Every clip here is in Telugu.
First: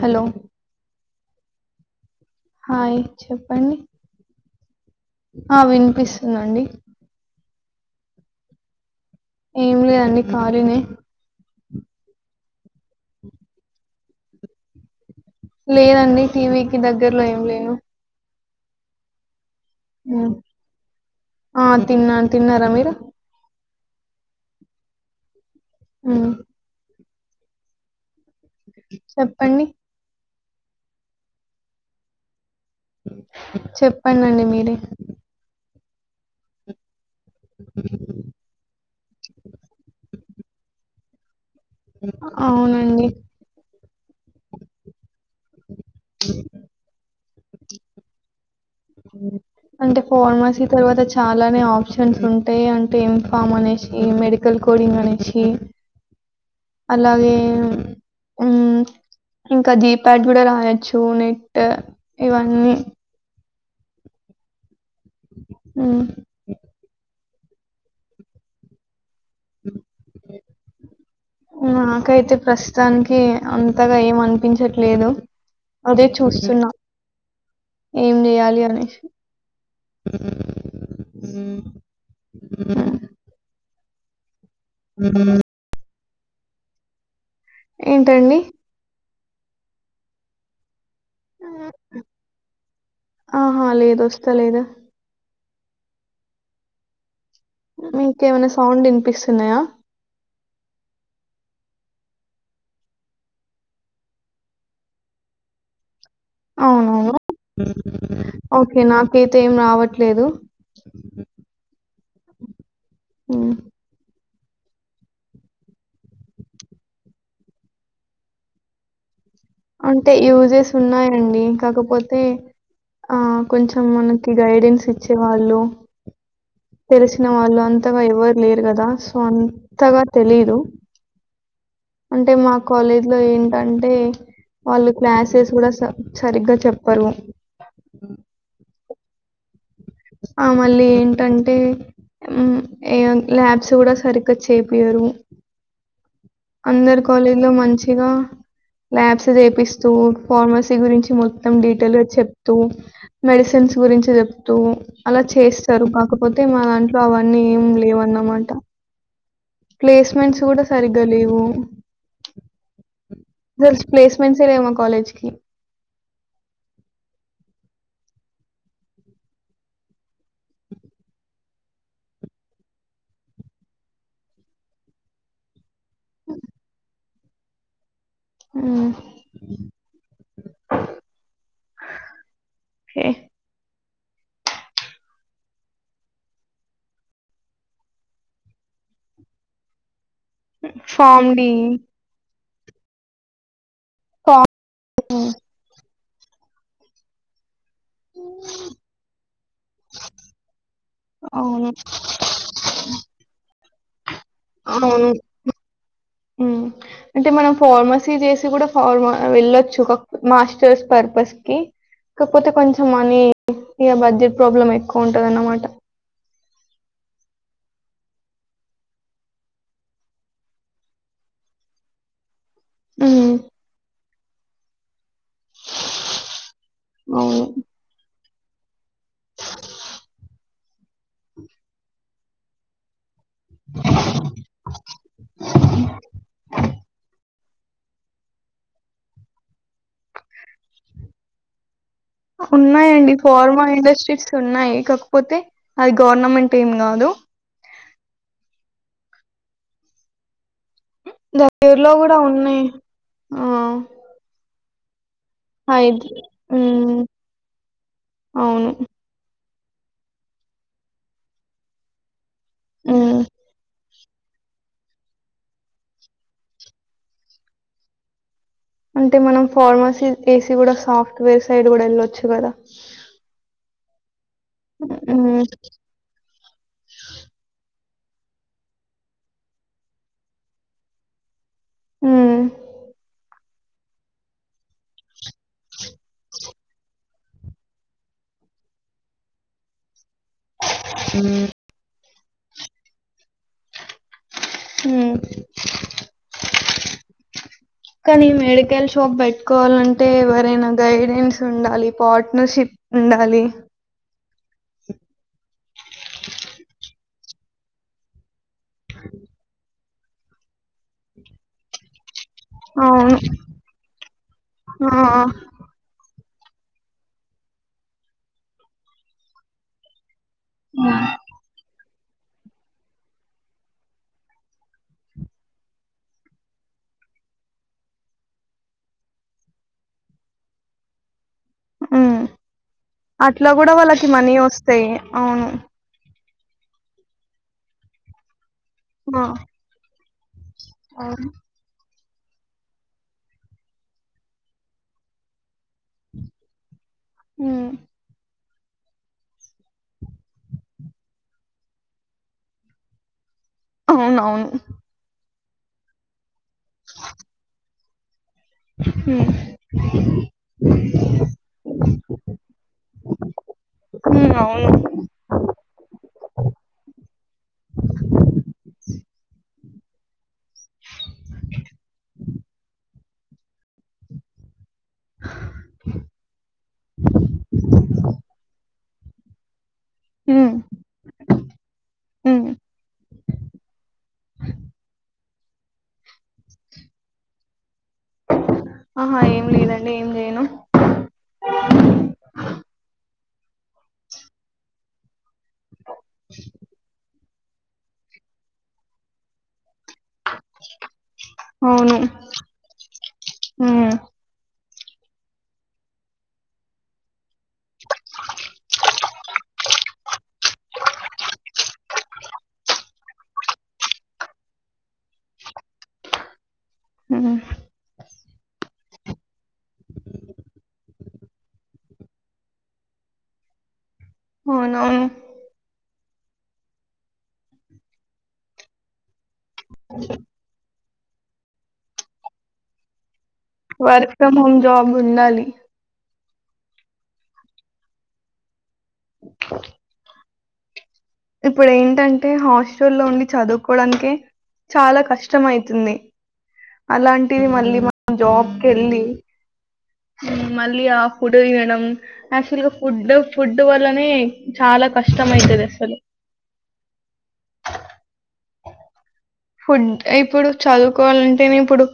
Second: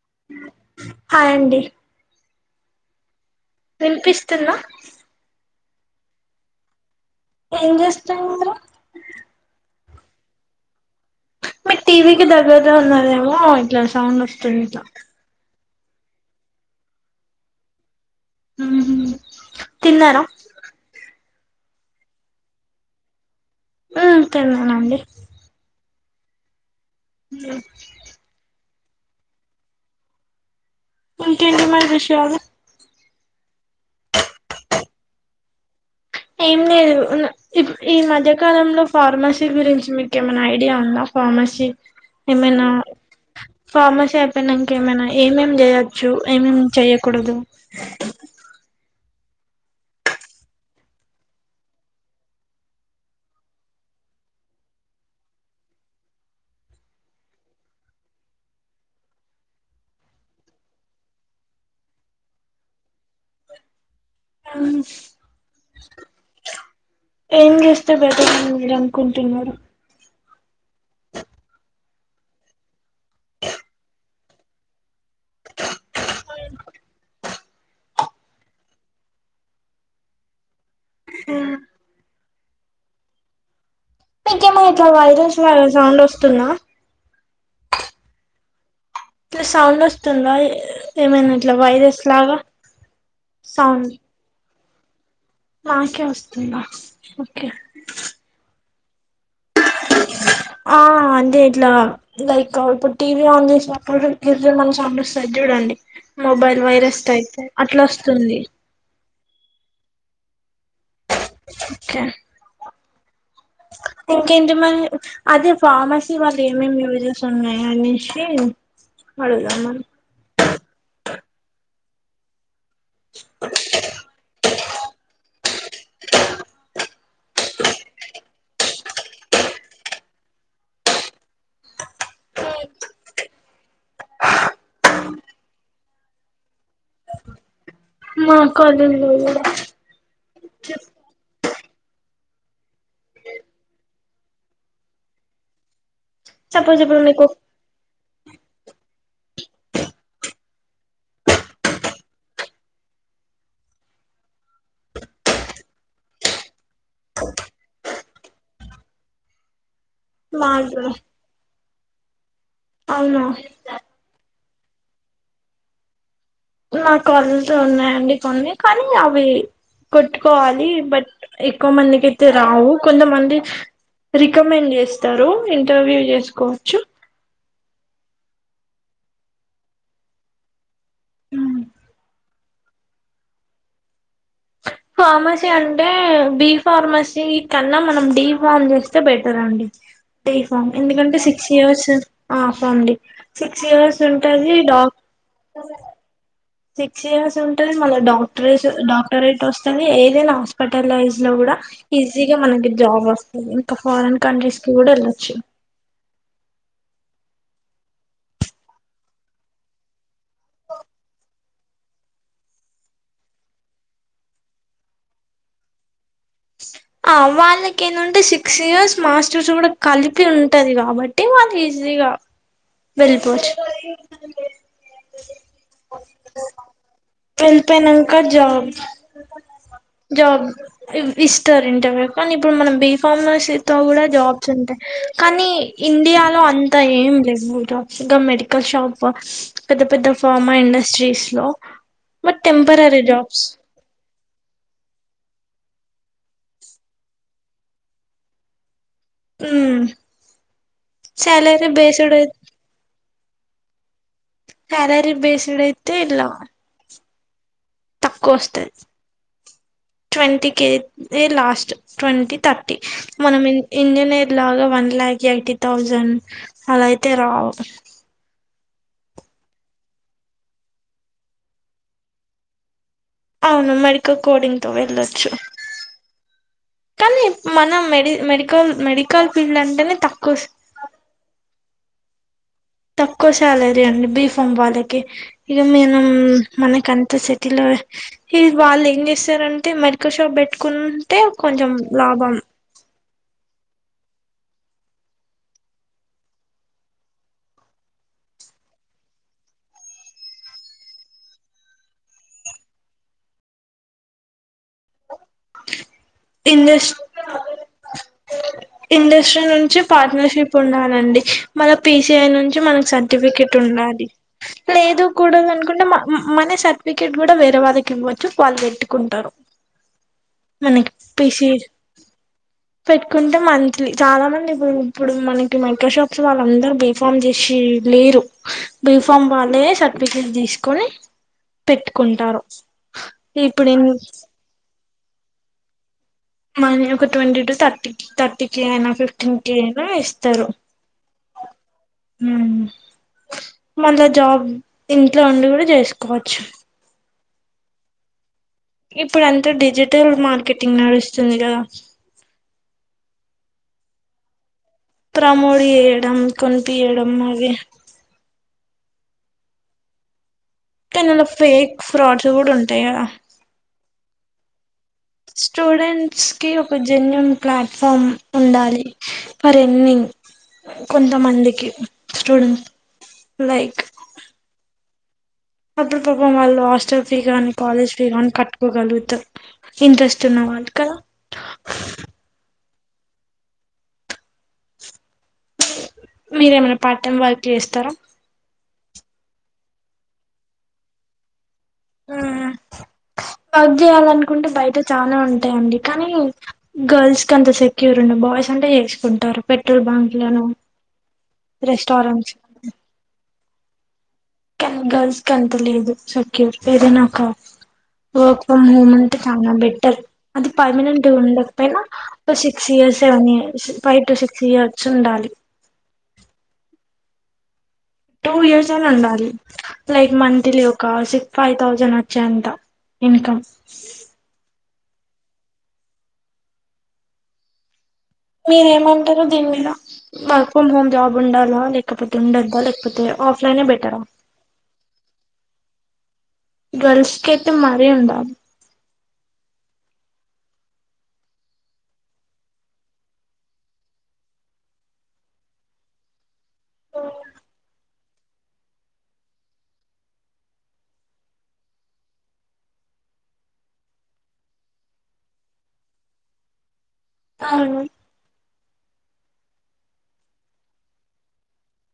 హలో హాయ్ అండి హాయ్ చెప్పండి వినిపిస్తుంద ఆ వినిపిస్తుదండి ఏం చేస్తున్నారు మీరు ఏం లేదండి ఖాళినే మీరు టీవీకి దగ్గరలో ఉన్నరేమో ఇట్లా సౌండ్ వస్తుంది ఇట్లా లేదండి టీవీకి దగ్గర్లో ఏం లేను హ్మ్ హు మ్. ఆ తిన్నా తిన్నారా మీరు ఆ తిన్నానండి మ్ మ్ చెప్పండి ఇంకేంటి మరి విషయాలు చెప్పండి అండి మీరే ఏం లేదు ఈ మధ్యకాలంలో ఫార్మసీ గురించి మీకు ఏమన్నా ఐడియా ఉందా ఫార్మసీ ఏమైనా అవునండి ఫార్మసీ అయిపోయినాంక ఏమైనా ఏమేమి చేయొచ్చు ఏమేమేం చెయకూడదు ఉ అంటే ఫార్మసీ తర్వాత చాలానే ఆప్షన్స్ ఉంటాయి అంటే ఇంఫామ్ అనేసి మెడికల్ కోని మనేసి అలాగే ఉ ఇంకా జీప్యాడ్ కూడా రాయచ్చు నెట్ ఇవన్నీ ఉ ఉ ఏం చేస్తే బెటర్ అనుకుంటున్నారు నాకైతే ప్రస్తుతానికి అంతగా ఏం అనిపించట్లేదు అదే చూస్తున్నా ఏం చెయాలి అనేసి ఉ ఉ మీకేమైన ఇట్లా వైరల్స్ సౌండ్ వస్తుంద ఏంటండి సౌండ్ వస్తుందా ఏ ఏమైనా ఇట్లా వైరస్ లాగా ఆహా సౌండ్ లేదు వస్తలేదు నాకే వస్తుందా ఓకే ఇంకేమైనా సౌండ్ వినిపిస్తున్నాయా ఆ అంటే ఇట్లా లైక్ ఇప్పుడు టీవీ ఆన్ చేసినప్పుడు గిర్ మని సౌండ్ వస్తాది చూడు డి మొబైల్ వైరస్ట్ అవునవును అయితే అట్లా వస్తుంది అయితే ఏం రావట్లేదు ఓకే ఉమ్. ఇంకేంటి మరి అదే ఫార్మసీ వాళ్ళు ఏమేమి యూజెస్ ఉన్నాయో అనేసి అడుగుదామని అంటే యూజెస్ ఉన్నాయండి కాకపోతే ఆ కొంచెం మనకి గైడెన్స్ ఇచ్చేవాళ్ళు తెలిసిన వాళ్ళు అంతగా ఎవరు లేరు కదా సో అంతగా తెలిదు అంటే మా కాలేజ్ లో ఏంటంటే వాళ్ళు క్లాసెస్ కూడా సరిగ్గా చెప్పరు మా కాలేజ్ లో కూడా ఆ మళ్ళీ ఏంటంటే ఉ ఏ ల్యాబ్స్ కూడా సరిగ్గా చెపియరు సపోజ్ అందరు ఇప్పుడు మీకు కాలేజీలో మంచిగా ల్యాబ్స్ చేపిస్తూ ఫార్మసీ గురించి మొత్తం డీటెయిల్గా చెప్తూ మెడిసిన్ మెడిసిన్ గురించి చెప్తూ అలా చేస్తారు కాకపోతే మా దాంట్లో అవన్నీ ఏం లేవ్ అనమాట ప్లేస్మెంట్స్ మా కూడా సరిగ లేవ్ అవున వస్తారేమో కాలేజ్కి నాకు కళ్ళతో ఉన్నాయండి కొన్ని కానీ అవి కొట్టుకోవాలి బట్ ఎక్కువ మందికి అయితే రావు కొంతమంది రికమెండ్ చేస్తారు. ఇంటర్వ్యూ చేసుకోవచ్చు హ్ హ్ కె ఫార్మసీ అంటే బి ఫార్మసీ కన్నా మనం డీ ఫార్మ్ చేస్తే బెటర్ అండి ఫామ్ ఎందుకంటే ఫార్మ్ సిక్స్ డి, ఇయర్స్ ఆ pharm D six years pharm ఉంటది. సిక్స్ ఇయర్స్ ఉంటది మల్లా డాక్టరే డాక్టరేట్ వస్తది ఏదైనా హాస్పిటల్ హాస్పిటలైస్ లో కూడా అవును. ఈజీ గా మన జాబ్ వంది ఇంకా ఫరాన్ కంట్రీస్కి కూడా అవును. ఏళ్లచ్చు హ్మ్. అంటే మనం ఫార్మసీ చేసి కూడా ఫార్మ వెళ్ళొచ్చు క మాస్టర్స్ పర్పస్ కి కాకపోతే కొంచెం మనీ ఇగా బడ్జెట్ ప్రాబ్లం ఎక్కువ ఉంటది ఆన్నమాట ఆ వాళ్ళకి ఏంటంటే సిక్స్ ఇయర్స్ మాస్టర్స్ కూడా కలిపి ఉంటది. కాబట్టి వాళ్ళు ఈజీ ఈజీగా హ్మ్. వెళ్ళిపోవచ్చు అవును. వెళ్పోనంక జాబ్ జాబ్ ఇష్ ఇత్తర్ ఇంటర్వూ కానీ ఇప్పుడు మనం బి ఫార్మసీ తో కూడా జాబ్స్ ఉంటాయి కానీ ఇండియాలో అంత ఏం లేదు జాబ్ మెడికల్ షాప్ పెద్ద పెద్ద ఫార్మా ఇండస్ట్రీస్ లో బట్ టెంపరరీ ఉన్నాయండి జాబ్స్ ఫార్మా ఇండస్ట్రీస్ ఉన్నాయి కాకపోతే అది గవర్నమెంట్ ఏం కాదు హ్ దగ్గర్లో కూడా ఉన్నాయి ఆ కరరి బేస్డైతే హైద్ ఇలా హ్మ్. తక్కువ అవును. వస్తది twenty K last twenty thirty హ్మ్. మనం ఇండియానే లాగా వన్ ల్యాక్ ఎయిటీ థౌజండ్ అలా ఆయితే రావు అంటే మనం ఫార్మసీ ఏసీ కూడా సాఫ్ట్వేర్ సైడ్ కూడా వెళ్ళొచ్చు కదా అవును మేడికల్ కోడింగ్ తో వెళ్ళొచ్చు హ్మ్. కానీ మనం మేడి మెడికల్ మెడికల్ ఫీల్డ్ అంటేనే తక్కువ వ హ్ తక్కువ శాలరీ అండి బీ ఫాం వాళ్ళకి ఇగా మేన మనకి అంత త్త సిటీలో ఈ వాళ్ళు ఏం చేస్తారంటే మరి మెడికల్ షాప్ పెట్టుకుంటే కొంచెం లాభం హ్ [inaudible] కానీ మెడికల్ షాప్ పెట్టుకోవాలంటే ఎవరైనా గైడెన్స్ ఉండాలి పార్ట్నర్షిప్ ఉండాలి ఇండస్ట్ ఇండస్ట్రి నుంచి పార్ట్నర్షిప్ ఉన్నానండి మన పే ఐ నుంచి మనకు అవును సర్టిఫికెట్ ఉండాలి ఆ లేదుకూడద అనుకుంటే మన సర్టిఫికెట్ కూడా వేరే వాళ్ళకి ఇవ్వచ్చు వాళ్ళు పెట్టుకుంటారు మన పిషీ పెట్టుకుంటే మంత్లీ చాలా మంది ఇప్పుడు ఇప్పుడు మనకి మైక్రో షాప్స్ వాళ్ళందరుూ బిఫామ్ చేసి లేరు బిఫామ్ వాళ్ళే సర్టిఫికెట్ తీసుకొని ఉమ్. పెట్టుకుంటారు అట్లా ఇప్పుడు కూడా నేను వాళ్ళకి మనీ వస్తాయి అవును మ ఒక twenty to thirty thirty K అయినా ఆ, ఫిఫ్టీన్ కే అయినా ఇస్తారు అవును మళ్ళా జాబ్ ఇంట్లో ఉండి కూడా జెస్కోవచ్చు అ ఇప్పుడు అంతా డిజిటల్ మార్కెటింగ్ నడుస్తుంది క అవునవును ప్రమోడి చెయడం కొనిపియడం మగే హ కానీ ఆలా ఫేక్ ఫ్రాడ్ సూట్ ఉంటాయి కదా ఆవును స్టూడెంట్స్ కి ఒక జెన్యుూన్ ప్లాట్ఫామ్ ఉండాలి మరిన్ని కొంతమందికి స్టూడెంట్ లైక్ అప్పుడు పాపం వాళ్ళు హాస్టల్ ఫీ గానీ కాలేజ్ ఫీ గాని కట్టుకోగలుగుతారు ఇంట్రెస్ట్ ఉమ్, ఉన్నవాళ్ళ కద [inaudible] మీరేమైనా పార్ట్ టైమ్ వర్క్ చేస్తారా ఆహా ఏం లేదండి ఏం చేయను ఆ పగ్ చేయాలనుకుంటే బయట చాలా ఉంటు ఉంటాయండి కానీ గర్ల్స్ కి అంత సెక్యూర్ ఉడి బాయ్స్ అంటే చేసుకుంటారు పె పెటల్ బ్యాంక్లను రెస్టారెంట్ ఉ కన్ గర్ల్స్ క ఎంత లేదు సెక్యూర్ ఏద నాకు వర్క్ ఫ్రమ్ హోమ్ అంటే చాలా బెటర్ అది పర్మనెంట్ ఉండకపోయినా ఒక six year seven year five to six years ఉండాలి ఉ టూ ఇయర్స్ అని ఉండాలి లైక్ మంత్లీ ఒక సిక్ ఫైవ్ థౌసండ్ వచ్చాయి అంత ఇంకమ్ అవునువును మీరేమంటార దీని మీల వర్క్ ఫ్రోమ్ హోమ్ జాబ్ ఉండాలా లేకపోతే ఉండద్దా లేకపోతే ఆఫ్లైనే బెటరా వర్క్ ఫ్రమ్ హోమ్ జాబ్ ఉండాలి గల్స్ కైతే మరి ఉండలి స ఇప్పుడు ఏంటంటే హాస్టల్లో ఉండి చదువుకోవడానికే చాలా కష్టం అవుతుంది అలాంటిది మళ్ళీ మనం జాబ్కి వెళ్ళి మళ్ళీ ఆ ఫుడ్ తినడం యాక్చువల్ గా ఫుడ్ ఫుడ్ వల్లనే చాలా కష్టమైతది అసలు అవును ఫుడ్ ఇప్పుడు చదువుకోవాలంటెనే ఇప్పుడు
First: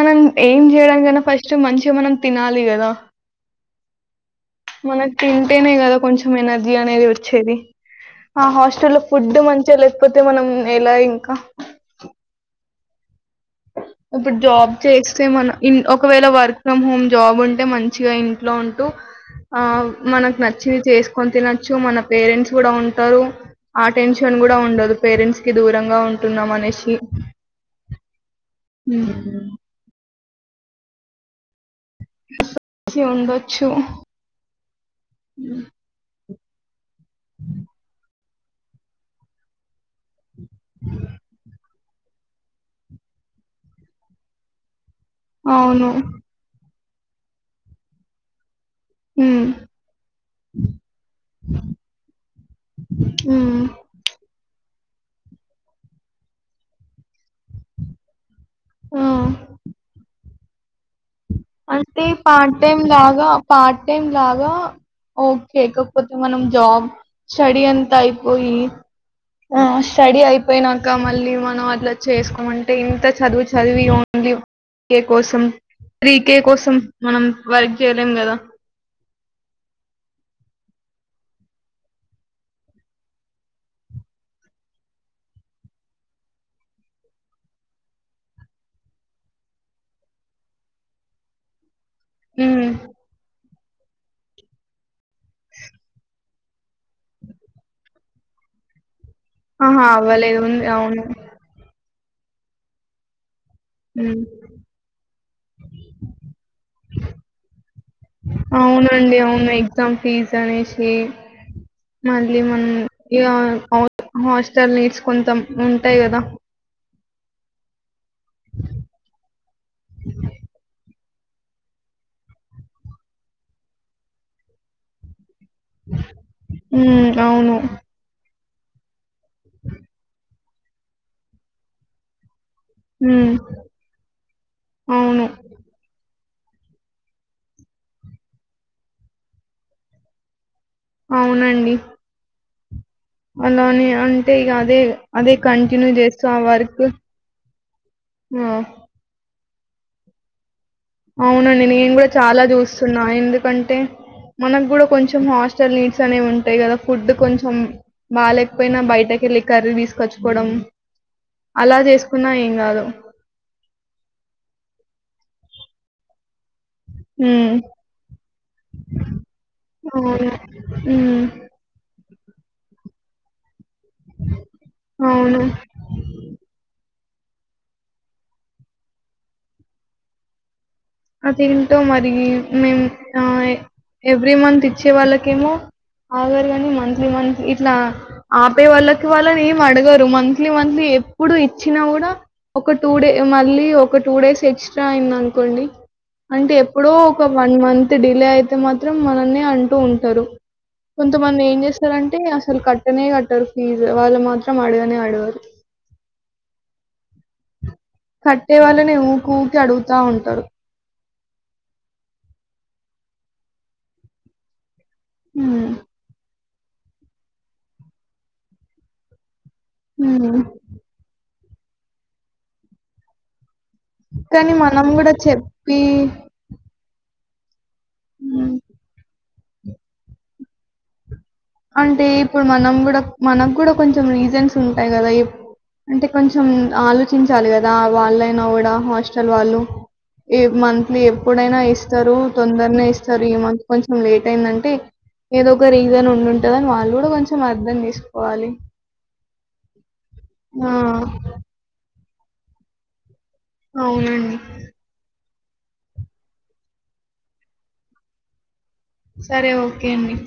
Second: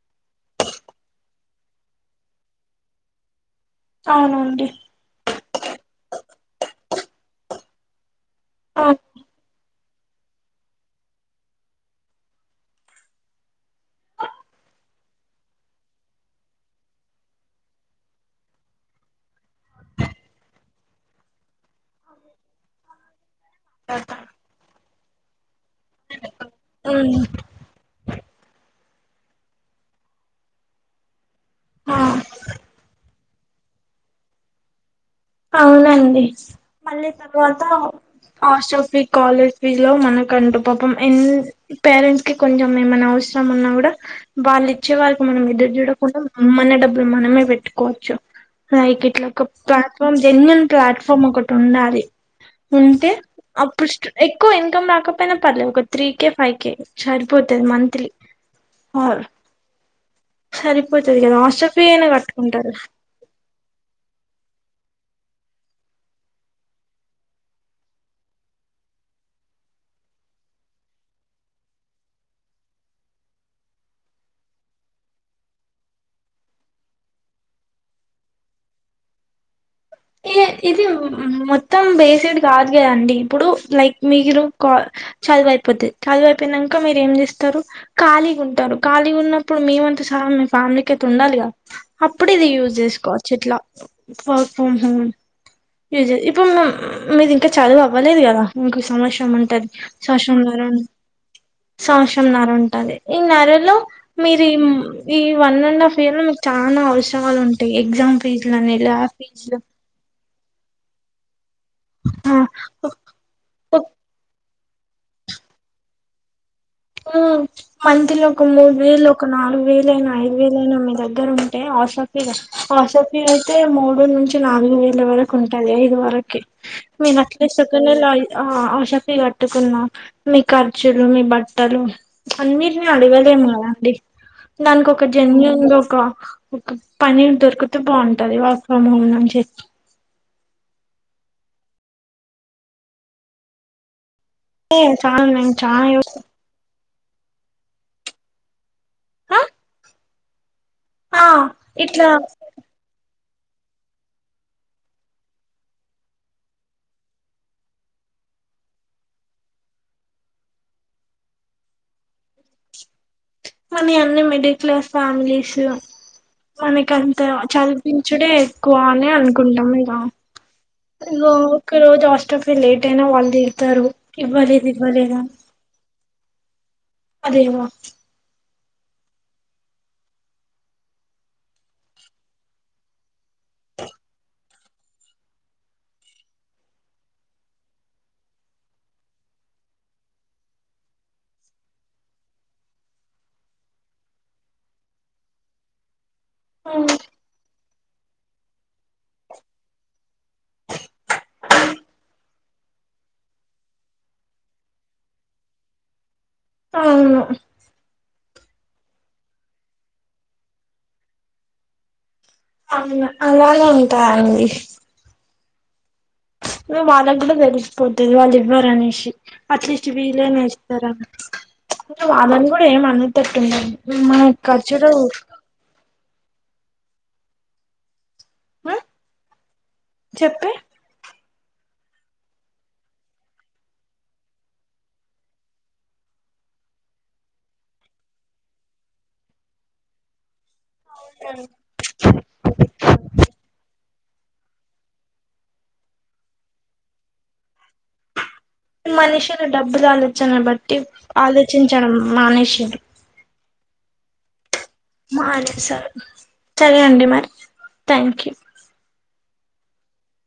మనం ఏం చేయడానికన్నా ఫస్ట్ మంచిగా మనం తినాలి కదా అవునండి టెనే కదా కొంచెం ఎనర్జీ అనేది వచ్చేది ఆ హాస్టల్ లో ఫుడ్ మంచిగా లేక్ పోతే మనం ఎలా ఇంకా అప్పుడు జాబ్ చేస్తే మన ఒకవేళ వర్క్ ఫ్రమ్ హోమ్ జాబ్ ఉంటే మంచిగా ఇంట్లో ఉంటూ ఆ మనకు నచ్చినివి చేసుకొని తినొచ్చు మన పేరెంట్స్ కూడా ఉంటారు ఆ టెన్షన్ కూడా ఉండదు పేరెంట్స్ కి దూరంగా ఉ టున్నా మనేసి అవును ఊ ఆ శి ఉండొచ్చు అవునండి మళ్ళీ తర్వాత హాస్టల్ ఫీ కాలేజ్ ఫీజ్ లో మనకు అంటూ పాపం ఎన్ పేరెంట్స్ కి కొంచెం ఏమన్నా అవసరం ఉన్నా కూడా వాళిక్ వచ్చే వారికి మనం ఎదురు అవును చూడకుండా మన డబ్బులు మనమే పెట్టుకోవచ్చు లైక్ ఇట్ల ఒక ఉమ్ పాత్ జెన్యున్ ప్లాట్ఫామ్ ఒకటి ఉండాలి ఉంటే ఉమ్ అప్పుడు ఎక్కువ ఇన్కమ్ రాకపోయినా పర్లేదు ఒక త్రీ కే ఫైవ్ కే సరిపోతుంది మంత్లీ ఆ సరిపో అంటే పార్ట్ టైమ్ లాగా పార్ట్ టైం లాగా ఓకే కాకపోతే మనం జాబ్ స్టడీ అంత అయిపోయి ఆ స్టడీ అయిపోయినాక మళ్ళీ మనం అట్లా చేసుకోమంటే ఇంత చదువు చదివి దివ్ ఏ కోసం త్రీ కే కోసం మనం వర్క్ చేయలేం కదా ఈ ఇది మొత్తం బేసిడ్ కాదు కదండి ఇప్పుడు లైక్ మీరు క చదివ అయిపోది చదుయిపోయినంక మీరు ఏం చేస్తారు ఖాళీగా ఉంటారు ఖాళీగా ఉన్నప్పుడు మేమంత సహా ఫ్యామిలీ కయితే ఉండాలి గా అప్పుడు ఇది ఉమ్ యూజ్ చేసుకోవచ్చు ఇట్లా ఉహు ఇప్పుడు మీది ఇంకా చదువు అవ్వలేదు కదా ఇంకో సంవస్ ఉంటది ఆహా అవ్వలేదు సంవత్సరమన్నారా ఉంది అవును సంవత్సరమన్నారా ఉంటది ఈ నర లో ఉమ్ మీరు ఈ ఈ వన్ అండ్ హాఫ్ ఇయర్ లో మీకు చాలా అవసరాలు ఉంటాయి ఎగ్జామ్ ఫీజ్ అనిలా అవునండి అవును ఎగ్జామ్ ఫీజ్ అనేసి మల్లి మనం ఈ అవ హస్ నీడ్స్ కొంతం ఉంటాయి కదా ఉ మంత్లో ఒక మూడు వేలు ఒక నాలుగు వేలుయినా ఐదు వేలు అయినా మీరు దగ్గరు ఉంటే హాస్టల్ ఫీజు హాస్టల్ ఫీజ్ అయితే మూడు నుంచి నాలుగు వేల వర కుంటది ఐదు వరకి ఉమ్ మీన్ అవును అట్లీస్ట్ ఒక నెల ఆ హాస్టల్ ఫీజ్ కట్టుకున్నా మీ ఖర్చులు మీ బట్టలు అన్నిటిని ఉమ్ అడవలేము కదా అండి దానికి ఒక అవును జెన్యూన్ గా ఒక ఒక పని దొరికితే బాగుంటది వర్క్ ఫ్రమ్ హోమ్ నుంచి అవునండి అలాని అంటే ఇగ అదే, ఏ చాలా అదే నేను చాలా కంటిన్యూ యోచి- చేస్తూ ఆ వర్క్ హ ఆ, ఆ, అవునండి నేను కూడా ఇట్లా చాలా చూస్తున్నా ఎందుకంటే మనకు గుడ కొంచెం హాస్టల్ నీడ్స్ అనేవి ఉంటయి కదా, ఫుడ్ కొంచెం బాగాలేకపోయినా బయటక్ కి కెళ్ళి కర్రీ తీసుకొచ్చుకోవడం అలా చేసుకున్నా ఏం కాదు కానీ అన్ని మిడిల్ క్లాస్ ఫ్యామిలీస్ మనకంత హ్మ్. చదిపించుడే ఎక్కువ అని అనుకుంటాం ఇగ అవును. హ్మ్. ఒక రోజు అస్ లేట్ అయినా వాళ్ళు తిడతారు ఇవ్వలేదు ఇవ్వలేదని అవును. అదేగా అదేంటో మరి మేము ఆ ఎవ్రీ మంత్ ఇచ్చే వాళ్ళకేమో ఆగారు కని మంత్లీ మంత్లీ ఇట్లా ఆపే వాళ్ళకి వాళ్ళని ఏం అడగరు మంత్లీ మంత్లీ ఎప్పుడు ఇచ్చినా గుడ ఒక టూ డే మళ్ళీ ఒక టూ డేస్ ఎక్స్ట్రా అయింది అనుకోండి అంటే ఎప్పుడో ఒక వన్ మంత్ డిలే అయితే మాత్రం మనల్నే అంటూ ఉంటరు. కొంతమంది ఏం చేస్తరంటే అసలు కట్టనే కట్టారు ఫీజు వాళ్ళు మాత్రం అడగానే ఆడగరు. ఆ కట్టే వాళ్ళనే ఊకూకె అడుగుతా ఉంటరు అవు అలాగే ఉంటారండి ఉమ్ వాళ్ళకు కూడా తెరిసిపోతది వాళ్ళు ఇవ్వరు అనేసి అట్లీస్ట్ వీళేనే హ్మ్ ఇస్తరని, అంటే వాళ్ళని గుడ ఏం అన్నటట్టు ఉండది. మా కానీ మనం కచుడు కూడా చెప్పి హ్మ్, ఆ చెప్పే అంటే ఇప్పుడు మనం కూడా మనకు కూడా కొంచెం రీజన్స్ ఉంటయి కదా అంటే కొంచెం ఆలోచించాలి కదా వాళ్ళైనా కూడా హాస్టల్ వాళ్ళు ఈ మంత్లీ ఎప్పుడైనా ఇస్తరు, తొందరనే ఇస్తారు ఈ మంత్ కొంచెం లేట్ అయిందంటే ఏదో ఒక రీజన్ ఉండుంటదని వాళ్ళు కూడా కొంచెం అ మనిషులు డబ్బులు ఆలోచన ఆ! బట్టి ఆలోచించడం మానేసిర్రు అవునండి మానేసారు సరే అండి మరి, థ్యాంక్ యూ సరే ఓకే అండి